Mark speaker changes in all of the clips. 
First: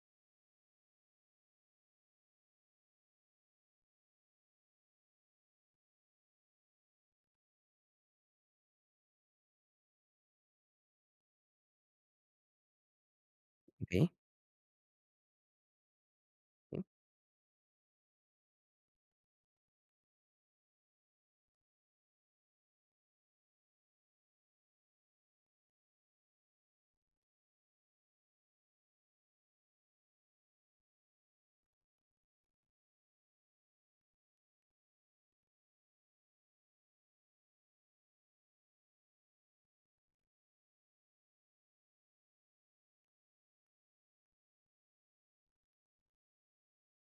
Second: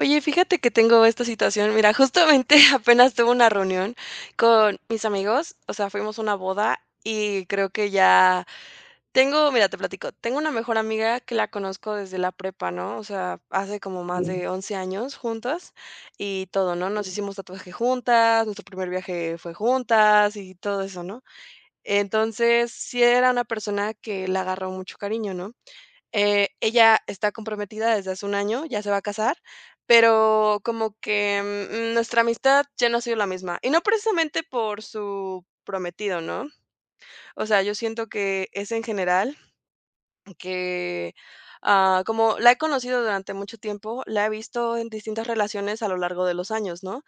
Speaker 1: Oye, fíjate que tengo esta situación. Mira, justamente apenas tuve una reunión con mis amigos, o sea, fuimos a una boda y creo que ya tengo, mira, te platico, tengo una mejor amiga que la conozco desde la prepa, ¿no? O sea, hace como
Speaker 2: Okey,
Speaker 1: más de 11 años juntas y todo, ¿no? Nos hicimos tatuaje juntas, nuestro primer viaje fue juntas y todo eso, ¿no? Entonces, sí era una persona que le agarró mucho cariño, ¿no? Ella está comprometida desde hace un año, ya se va a casar, pero como que, nuestra amistad ya no ha sido la misma, y no precisamente por su prometido, ¿no? O sea, yo siento que es en general que, como la he conocido durante mucho tiempo, la he visto en distintas relaciones a lo largo de los años, ¿no?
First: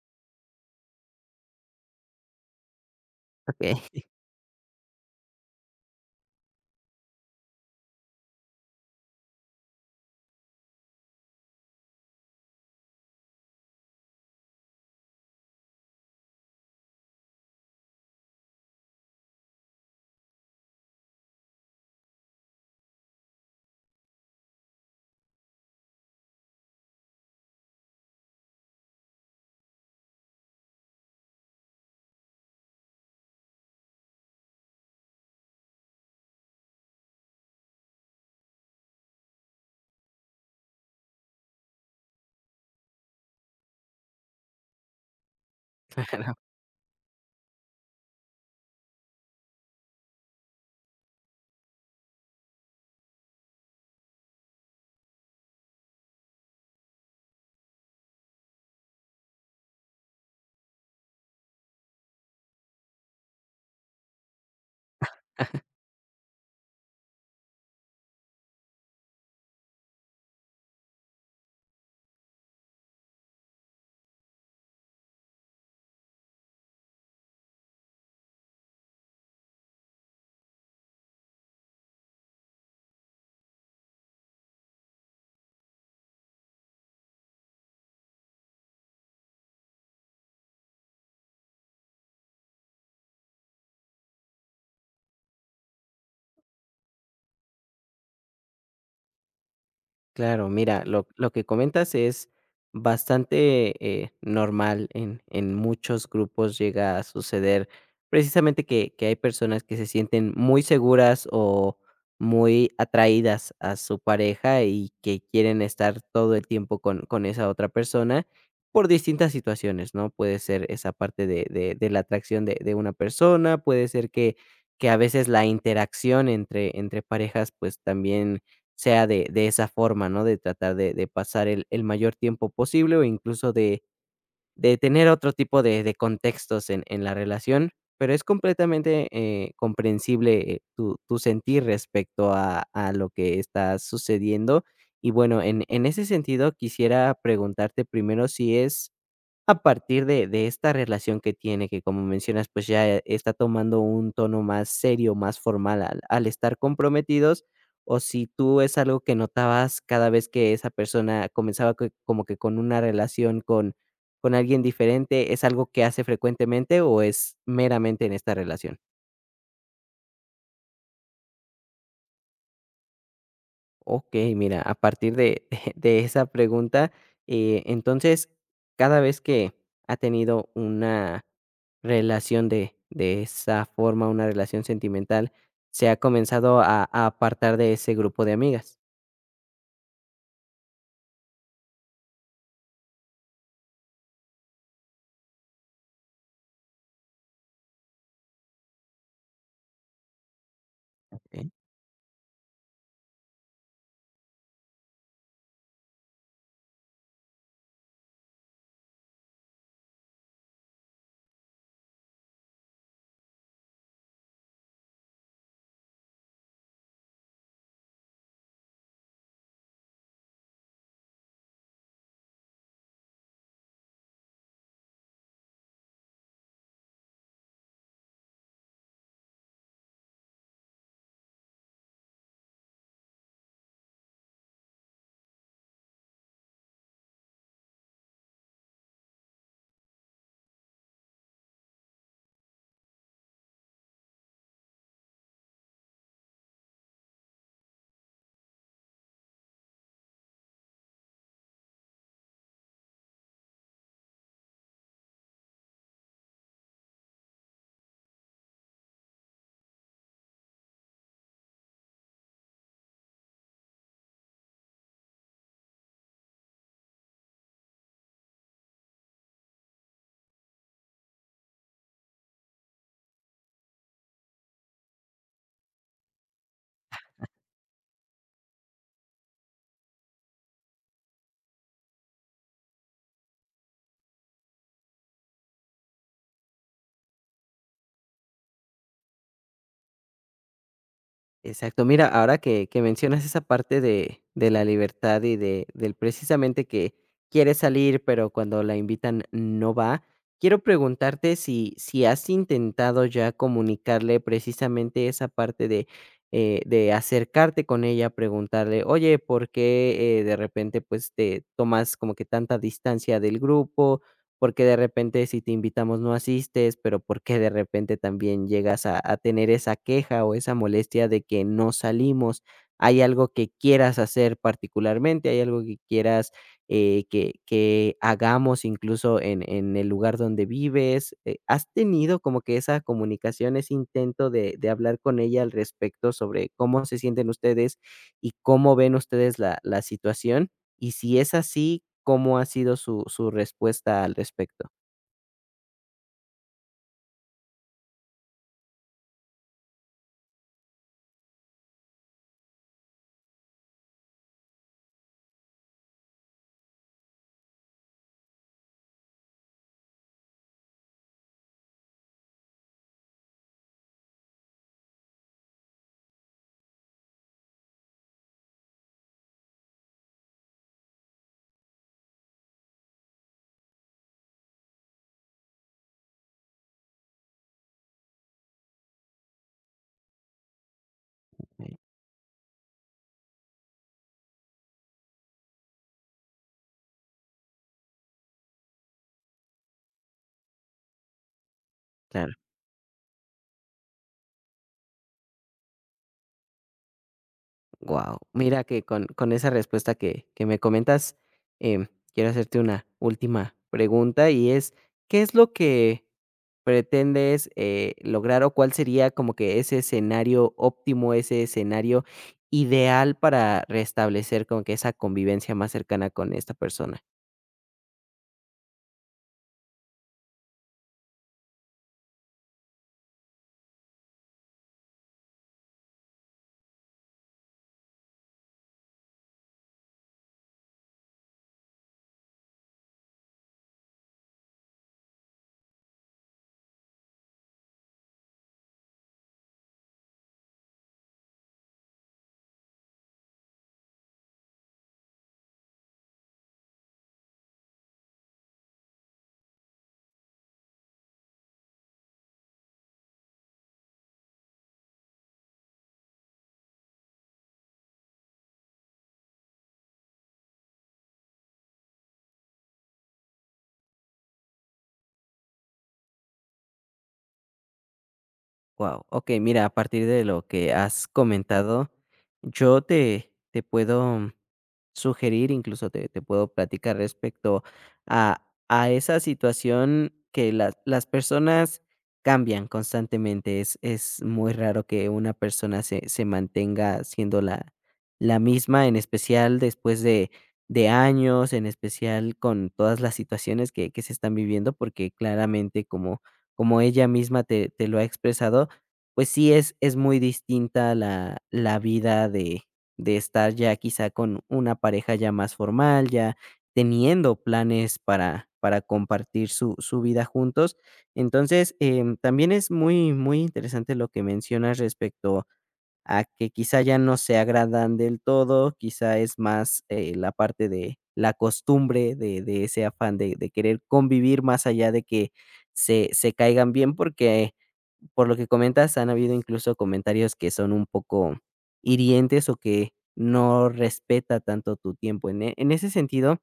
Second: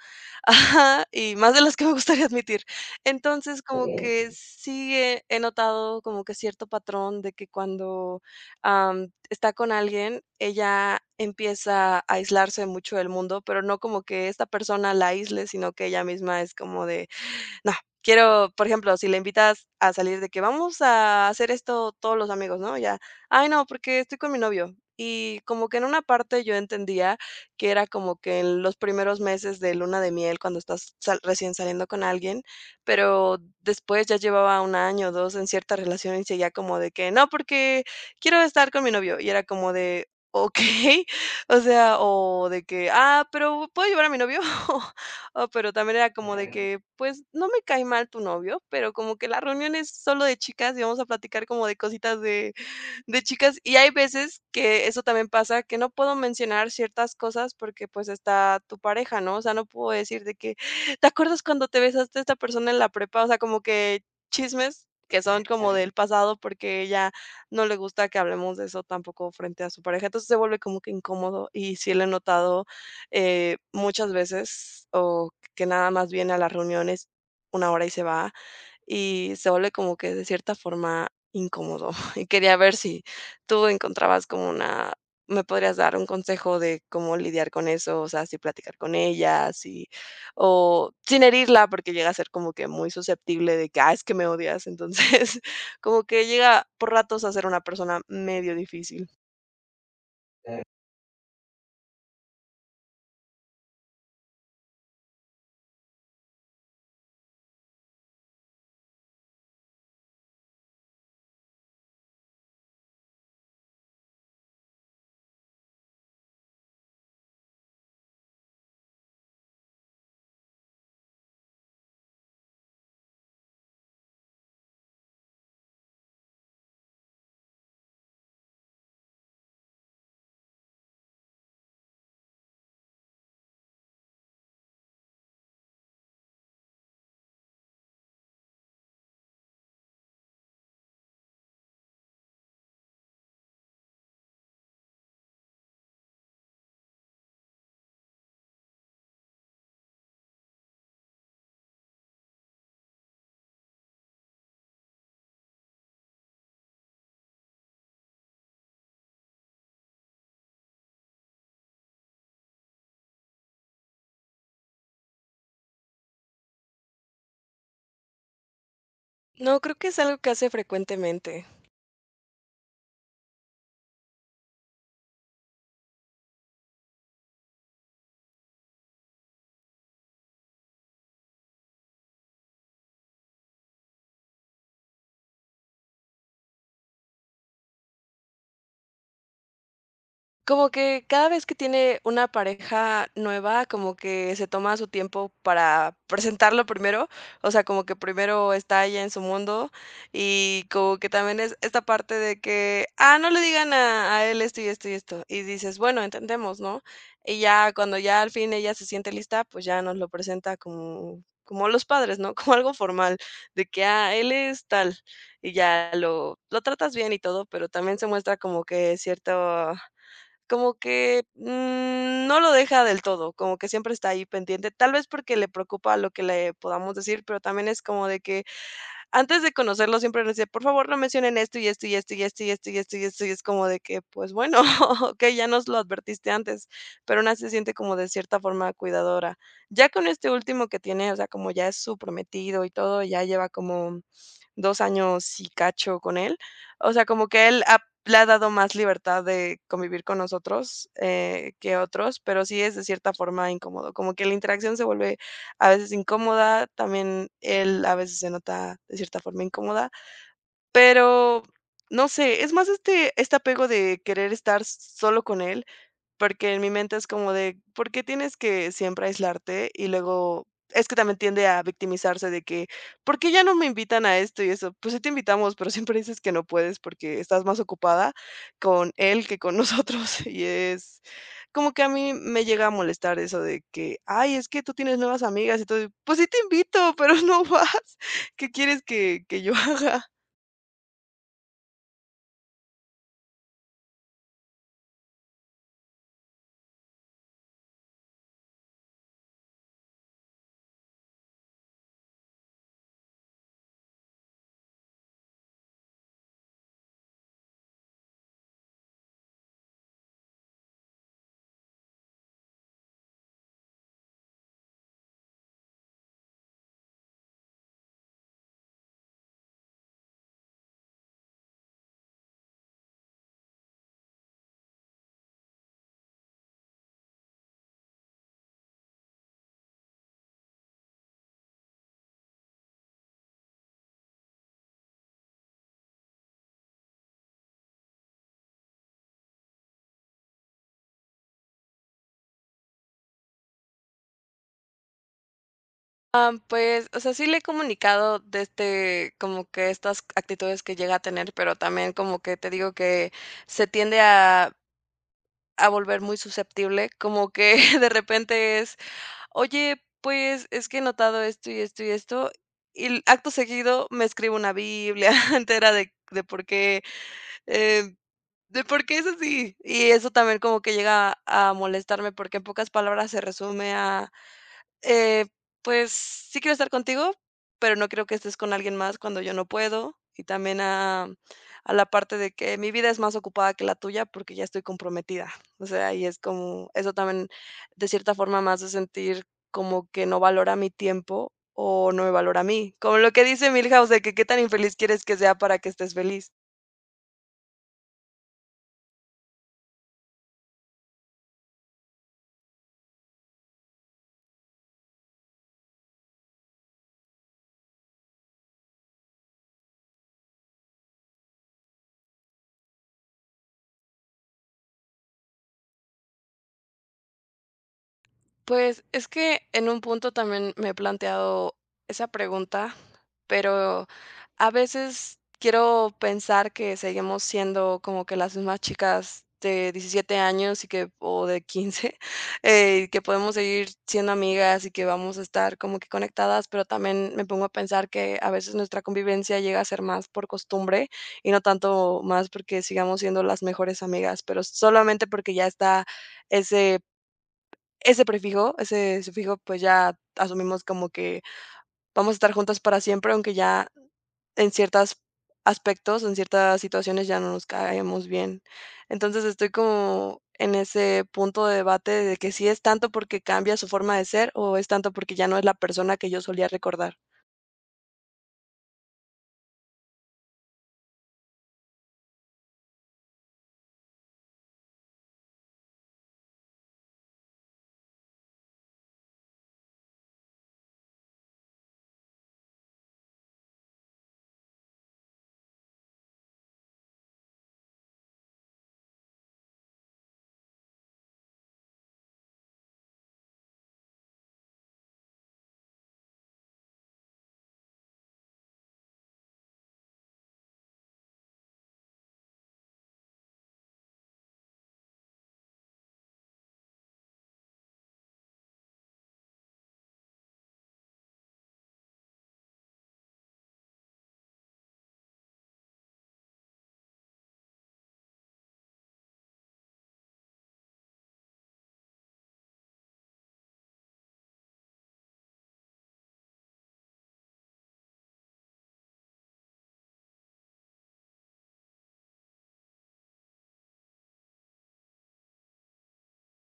Speaker 1: Ajá, y más de las que me gustaría admitir. Entonces, como,
Speaker 2: okey,
Speaker 1: okey, que sí he notado como que cierto patrón de que cuando, está con alguien, ella empieza a aislarse mucho del mundo, pero no como que esta persona la aísle, sino que ella misma es como de no, quiero, por ejemplo, si le invitas a salir de que vamos a hacer esto todos los amigos, ¿no? Ya, ay, no, porque estoy con mi novio. Y como que en una parte yo entendía que era como que en los primeros meses de luna de miel, cuando estás recién saliendo con alguien, pero después ya llevaba un año o dos en cierta relación y seguía como de que, no, porque quiero estar con mi novio. Y era como de, ok, o sea, o de que, pero ¿puedo llevar a mi novio? Oh, pero también era
Speaker 2: claro.
Speaker 1: como de que, pues, no me cae mal tu novio, pero como que la reunión es solo de chicas y vamos a platicar como de cositas de chicas. Y hay veces que eso también pasa, que no puedo mencionar ciertas cosas porque pues está tu pareja, ¿no? O sea, no puedo decir de que, ¿te acuerdas cuando te besaste a esta persona en la prepa? O sea, como que chismes que son como, claro, del pasado porque ella no le gusta que hablemos de eso tampoco frente a su pareja. Entonces se vuelve como que incómodo y sí lo he notado muchas veces o que nada más viene a las reuniones una hora y se va y se vuelve como que de cierta forma incómodo. Y quería ver si tú encontrabas como una me podrías dar un consejo de cómo lidiar con eso, o sea, si platicar con ella, si o sin herirla, porque llega a ser como que muy susceptible de que, ah, es que me odias. Entonces, como que llega por ratos a ser una persona medio difícil.
Speaker 2: Claro, mira, lo que comentas es bastante, normal en muchos grupos llega a suceder precisamente que hay personas que se sienten muy seguras o muy atraídas a su pareja y que quieren estar todo el tiempo con esa otra persona por distintas situaciones, ¿no? Puede ser esa parte de la atracción de una persona, puede ser que a veces la interacción entre parejas, pues, también sea de esa forma, ¿no? De tratar de pasar el mayor tiempo posible o incluso de tener otro tipo de contextos en la relación, pero es completamente, comprensible, tu sentir respecto a lo que está sucediendo. Y bueno, en ese sentido, quisiera preguntarte primero si es a partir de esta relación que tiene, que como mencionas, pues ya está tomando un tono más serio, más formal al estar comprometidos, o si tú es algo que notabas cada vez que esa persona comenzaba co como que con una relación con alguien diferente, ¿es algo que hace frecuentemente o es meramente en esta relación?
Speaker 1: No, creo que es algo que hace frecuentemente.
Speaker 2: Ok, mira, a partir de, de esa pregunta, entonces, cada vez que ha tenido una relación de esa forma, una relación sentimental, se ha comenzado a apartar de ese grupo de amigas.
Speaker 1: Como que cada vez que tiene una pareja nueva, como que se toma su tiempo para presentarlo primero, o sea, como que primero está ella en su mundo y como que también
Speaker 2: ¿Eh?
Speaker 1: es esta parte de que, ah, no le digan a él esto y esto y esto. Y dices, bueno, entendemos, ¿no? Y ya cuando ya al fin ella se siente lista, pues ya nos lo presenta como, como los padres, ¿no? Como algo formal, de que, ah, él es tal y ya lo tratas bien y todo, pero también se muestra como que cierto como que, no lo deja del todo, como que siempre está ahí pendiente, tal vez porque le preocupa lo que le podamos decir, pero también es como de que antes de conocerlo siempre nos decía: "Por favor, no mencionen esto y esto y esto y esto y esto y esto y esto", y es como de que, pues bueno, okey, ya nos lo advertiste antes, pero aún así se siente como de cierta forma cuidadora. Ya con este último que tiene, o sea, como ya es su prometido y todo, ya lleva como 2 años y cacho con él. O sea, como que él ha le ha dado más libertad de convivir con nosotros, que otros, pero sí es de cierta forma incómodo, como que la interacción se vuelve a veces incómoda, también él a veces se nota de cierta forma incómoda, pero no sé, es más este apego de querer estar solo con él porque en mi mente es como de, ¿por qué tienes que siempre aislarte? Y luego, es que también tiende a victimizarse de que, ¿por qué ya no me invitan a esto y eso? Pues sí te invitamos, pero siempre dices que no puedes porque estás más ocupada con él que con nosotros. Y es como que a mí me llega a molestar eso de que, ay, es que tú tienes nuevas amigas y todo. Pues sí te invito, pero no vas. ¿Qué quieres que yo haga?
Speaker 2: Exacto. Mira, ahora que mencionas esa parte de la libertad y de del precisamente que quiere salir, pero cuando la invitan no va, quiero preguntarte si has intentado ya comunicarle precisamente esa parte de acercarte con ella, preguntarle: "Oye, ¿por qué, de repente, pues, te tomas como que tanta distancia del grupo? Porque de repente si te invitamos no asistes, pero porque de repente también llegas a tener esa queja o esa molestia de que no salimos. ¿Hay algo que quieras hacer particularmente? ¿Hay algo que quieras que hagamos incluso en el lugar donde vives? ¿Has tenido como que esa comunicación, ese intento de hablar con ella al respecto sobre cómo se sienten ustedes y cómo ven ustedes la, la situación? Y si es así, ¿cómo ha sido su respuesta al respecto?
Speaker 1: Am, pues, o sea, sí le he comunicado desde como que estas actitudes que llega a tener, pero también como que te digo que se tiende a volver muy susceptible, como que de repente es: "Oye, pues, es que he notado esto y esto y esto", y l acto seguido me escribo una biblia entera eh, de por qué es así. Y eso también como que llega a molestarme, porque en pocas palabras se resume a eh, pues, sí quiero estar contigo, pero no quiero que estés con alguien más cuando yo no puedo. Y también a
Speaker 2: Eh,
Speaker 1: la parte de que mi vida es más ocupada que la tuya porque ya estoy comprometida. O sea, y es como eso también, de cierta forma, más de sentir como que no valora mi tiempo o no me
Speaker 2: claro,
Speaker 1: valora a mí. Como lo que dice Milhouse de que qué tan infeliz quieres que sea para que estés feliz.
Speaker 2: guau. Mira que con esa respuesta que me comentas, em, quiero hacerte una última pregunta, y es, ¿qué es lo que pretendes, lograr, o cuál sería como que ese escenario óptimo, ese escenario ideal para restablecer como que esa convivencia más cercana con esta persona?
Speaker 1: Pues, es que en un punto también me he planteado esa pregunta, pero a veces quiero pensar que seguimos siendo como que las mismas chicas de 17 años y que o de 15, que podemos seguir siendo amigas y que vamos a estar como que conectadas, pero también me pongo a pensar que a veces nuestra convivencia llega a ser más por costumbre y no tanto más porque sigamos siendo las mejores amigas, pero solamente porque ya está ese ese prefijo, ese sufijo, pues, ya asumimos como que vamos a estar juntas para siempre, aunque ya en ciertos aspectos, en ciertas situaciones ya no nos caemos bien. Entonces, estoy como en ese punto de debate de que si es tanto porque cambia su forma de ser o es tanto porque ya no es la persona que yo solía recordar.
Speaker 2: Wow. Okey, mira, a partir de lo que has comentado, yo te puedo sugerir, incluso te, te puedo platicar respecto a, a esa situación que las personas cambian constantemente. Es muy raro que una persona se, se mantenga siendo la, la misma, en especial después de años, en especial con todas las situaciones que se están viviendo, porque claramente como, como ella misma te, te lo ha expresado, pues sí es muy distinta la, la vida de estar ya quizá con una pareja ya más formal, ya teniendo planes para compartir su vida juntos. Entonces, también es muy, muy interesante lo que mencionas respecto a que quizá ya no se agradan del todo, quizá es más, la parte de la costumbre de ese afán de querer convivir más allá de que se caigan bien, porque por lo que comentas, han habido incluso comentarios que son un poco hirientes o que no respeta tanto tu tiempo. En en ese sentido,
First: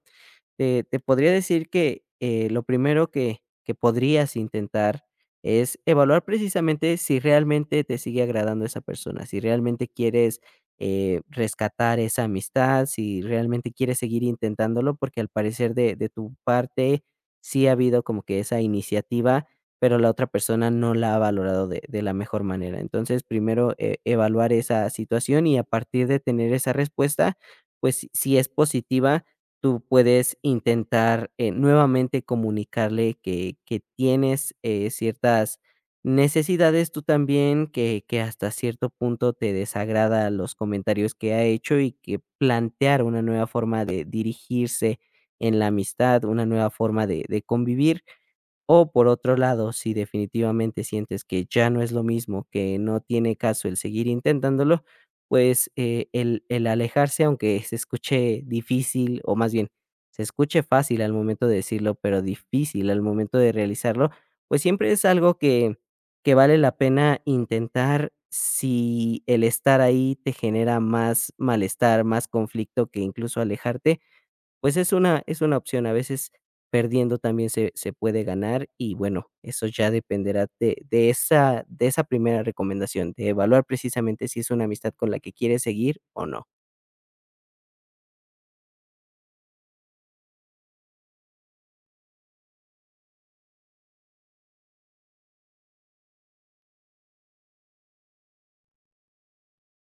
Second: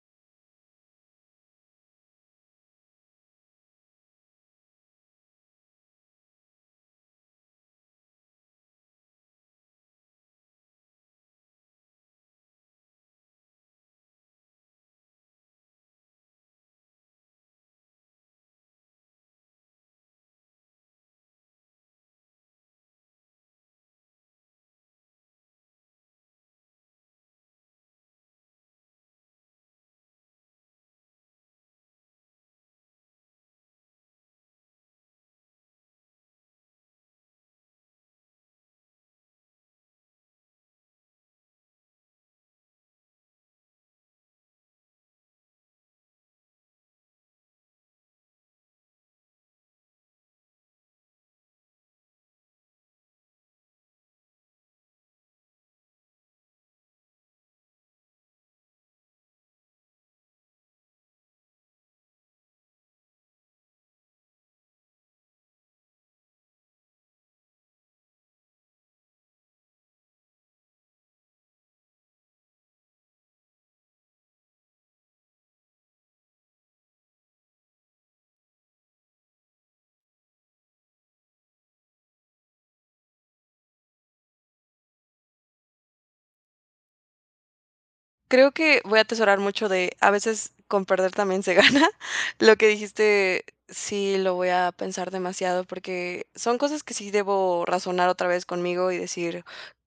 Speaker 2: te podría decir que, lo primero que podrías intentar es evaluar precisamente si realmente te sigue agradando esa persona, si realmente quieres, rescatar esa amistad, si realmente quieres seguir intentándolo, porque al parecer de tu parte sí ha habido como que esa iniciativa, pero la otra persona no la ha valorado de la mejor manera. Entonces, primero, evaluar esa situación y a partir de tener esa respuesta, pues, si es positiva tú puedes intentar, nuevamente comunicarle que tienes, ciertas necesidades tú también, que hasta cierto punto te desagrada los comentarios que ha hecho y que plantear una nueva forma de dirigirse en la amistad, una nueva forma de convivir. O por otro lado, si definitivamente sientes que ya no es lo mismo, que no tiene caso el seguir intentándolo, pues, el alejarse, aunque se escuche difícil, o más bien, se escuche fácil al momento de decirlo, pero difícil al momento de realizarlo, pues siempre es algo que vale la pena intentar si el estar ahí te genera más malestar, más conflicto que incluso alejarte. Pues es una opción, a veces perdiendo también se puede ganar y bueno, eso ya dependerá de esa de esa primera recomendación, de evaluar precisamente si es una amistad con la que quieres seguir o no.
Speaker 1: Creo que voy a atesorar mucho de a veces con perder también se gana. Lo que dijiste, sí lo voy a pensar demasiado porque son cosas que sí debo razonar otra vez conmigo y decir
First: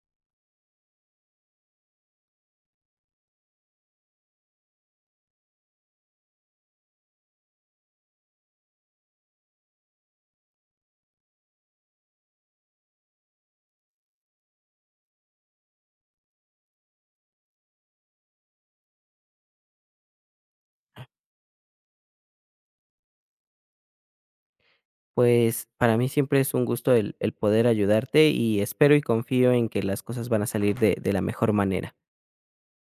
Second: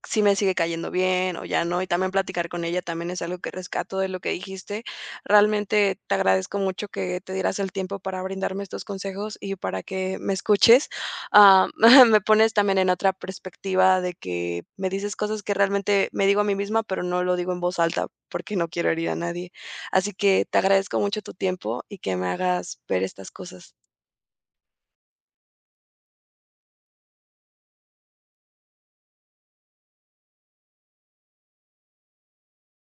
Speaker 1: si me sigue cayendo bien o ya no. Y también platicar con ella también es algo que rescato de lo que dijiste. Realmente te agradezco mucho que te dieras el tiempo para brindarme estos consejos y para que me escuches. Ah, me pones también en otra perspectiva de que me dices cosas que realmente me digo a mí misma, pero no lo digo en voz alta porque no quiero herir a nadie. Así que te agradezco mucho tu tiempo y que me hagas ver estas cosas.
Speaker 2: Pues para mí siempre es un gusto el poder ayudarte y espero y confío en que las cosas van a salir de la mejor manera.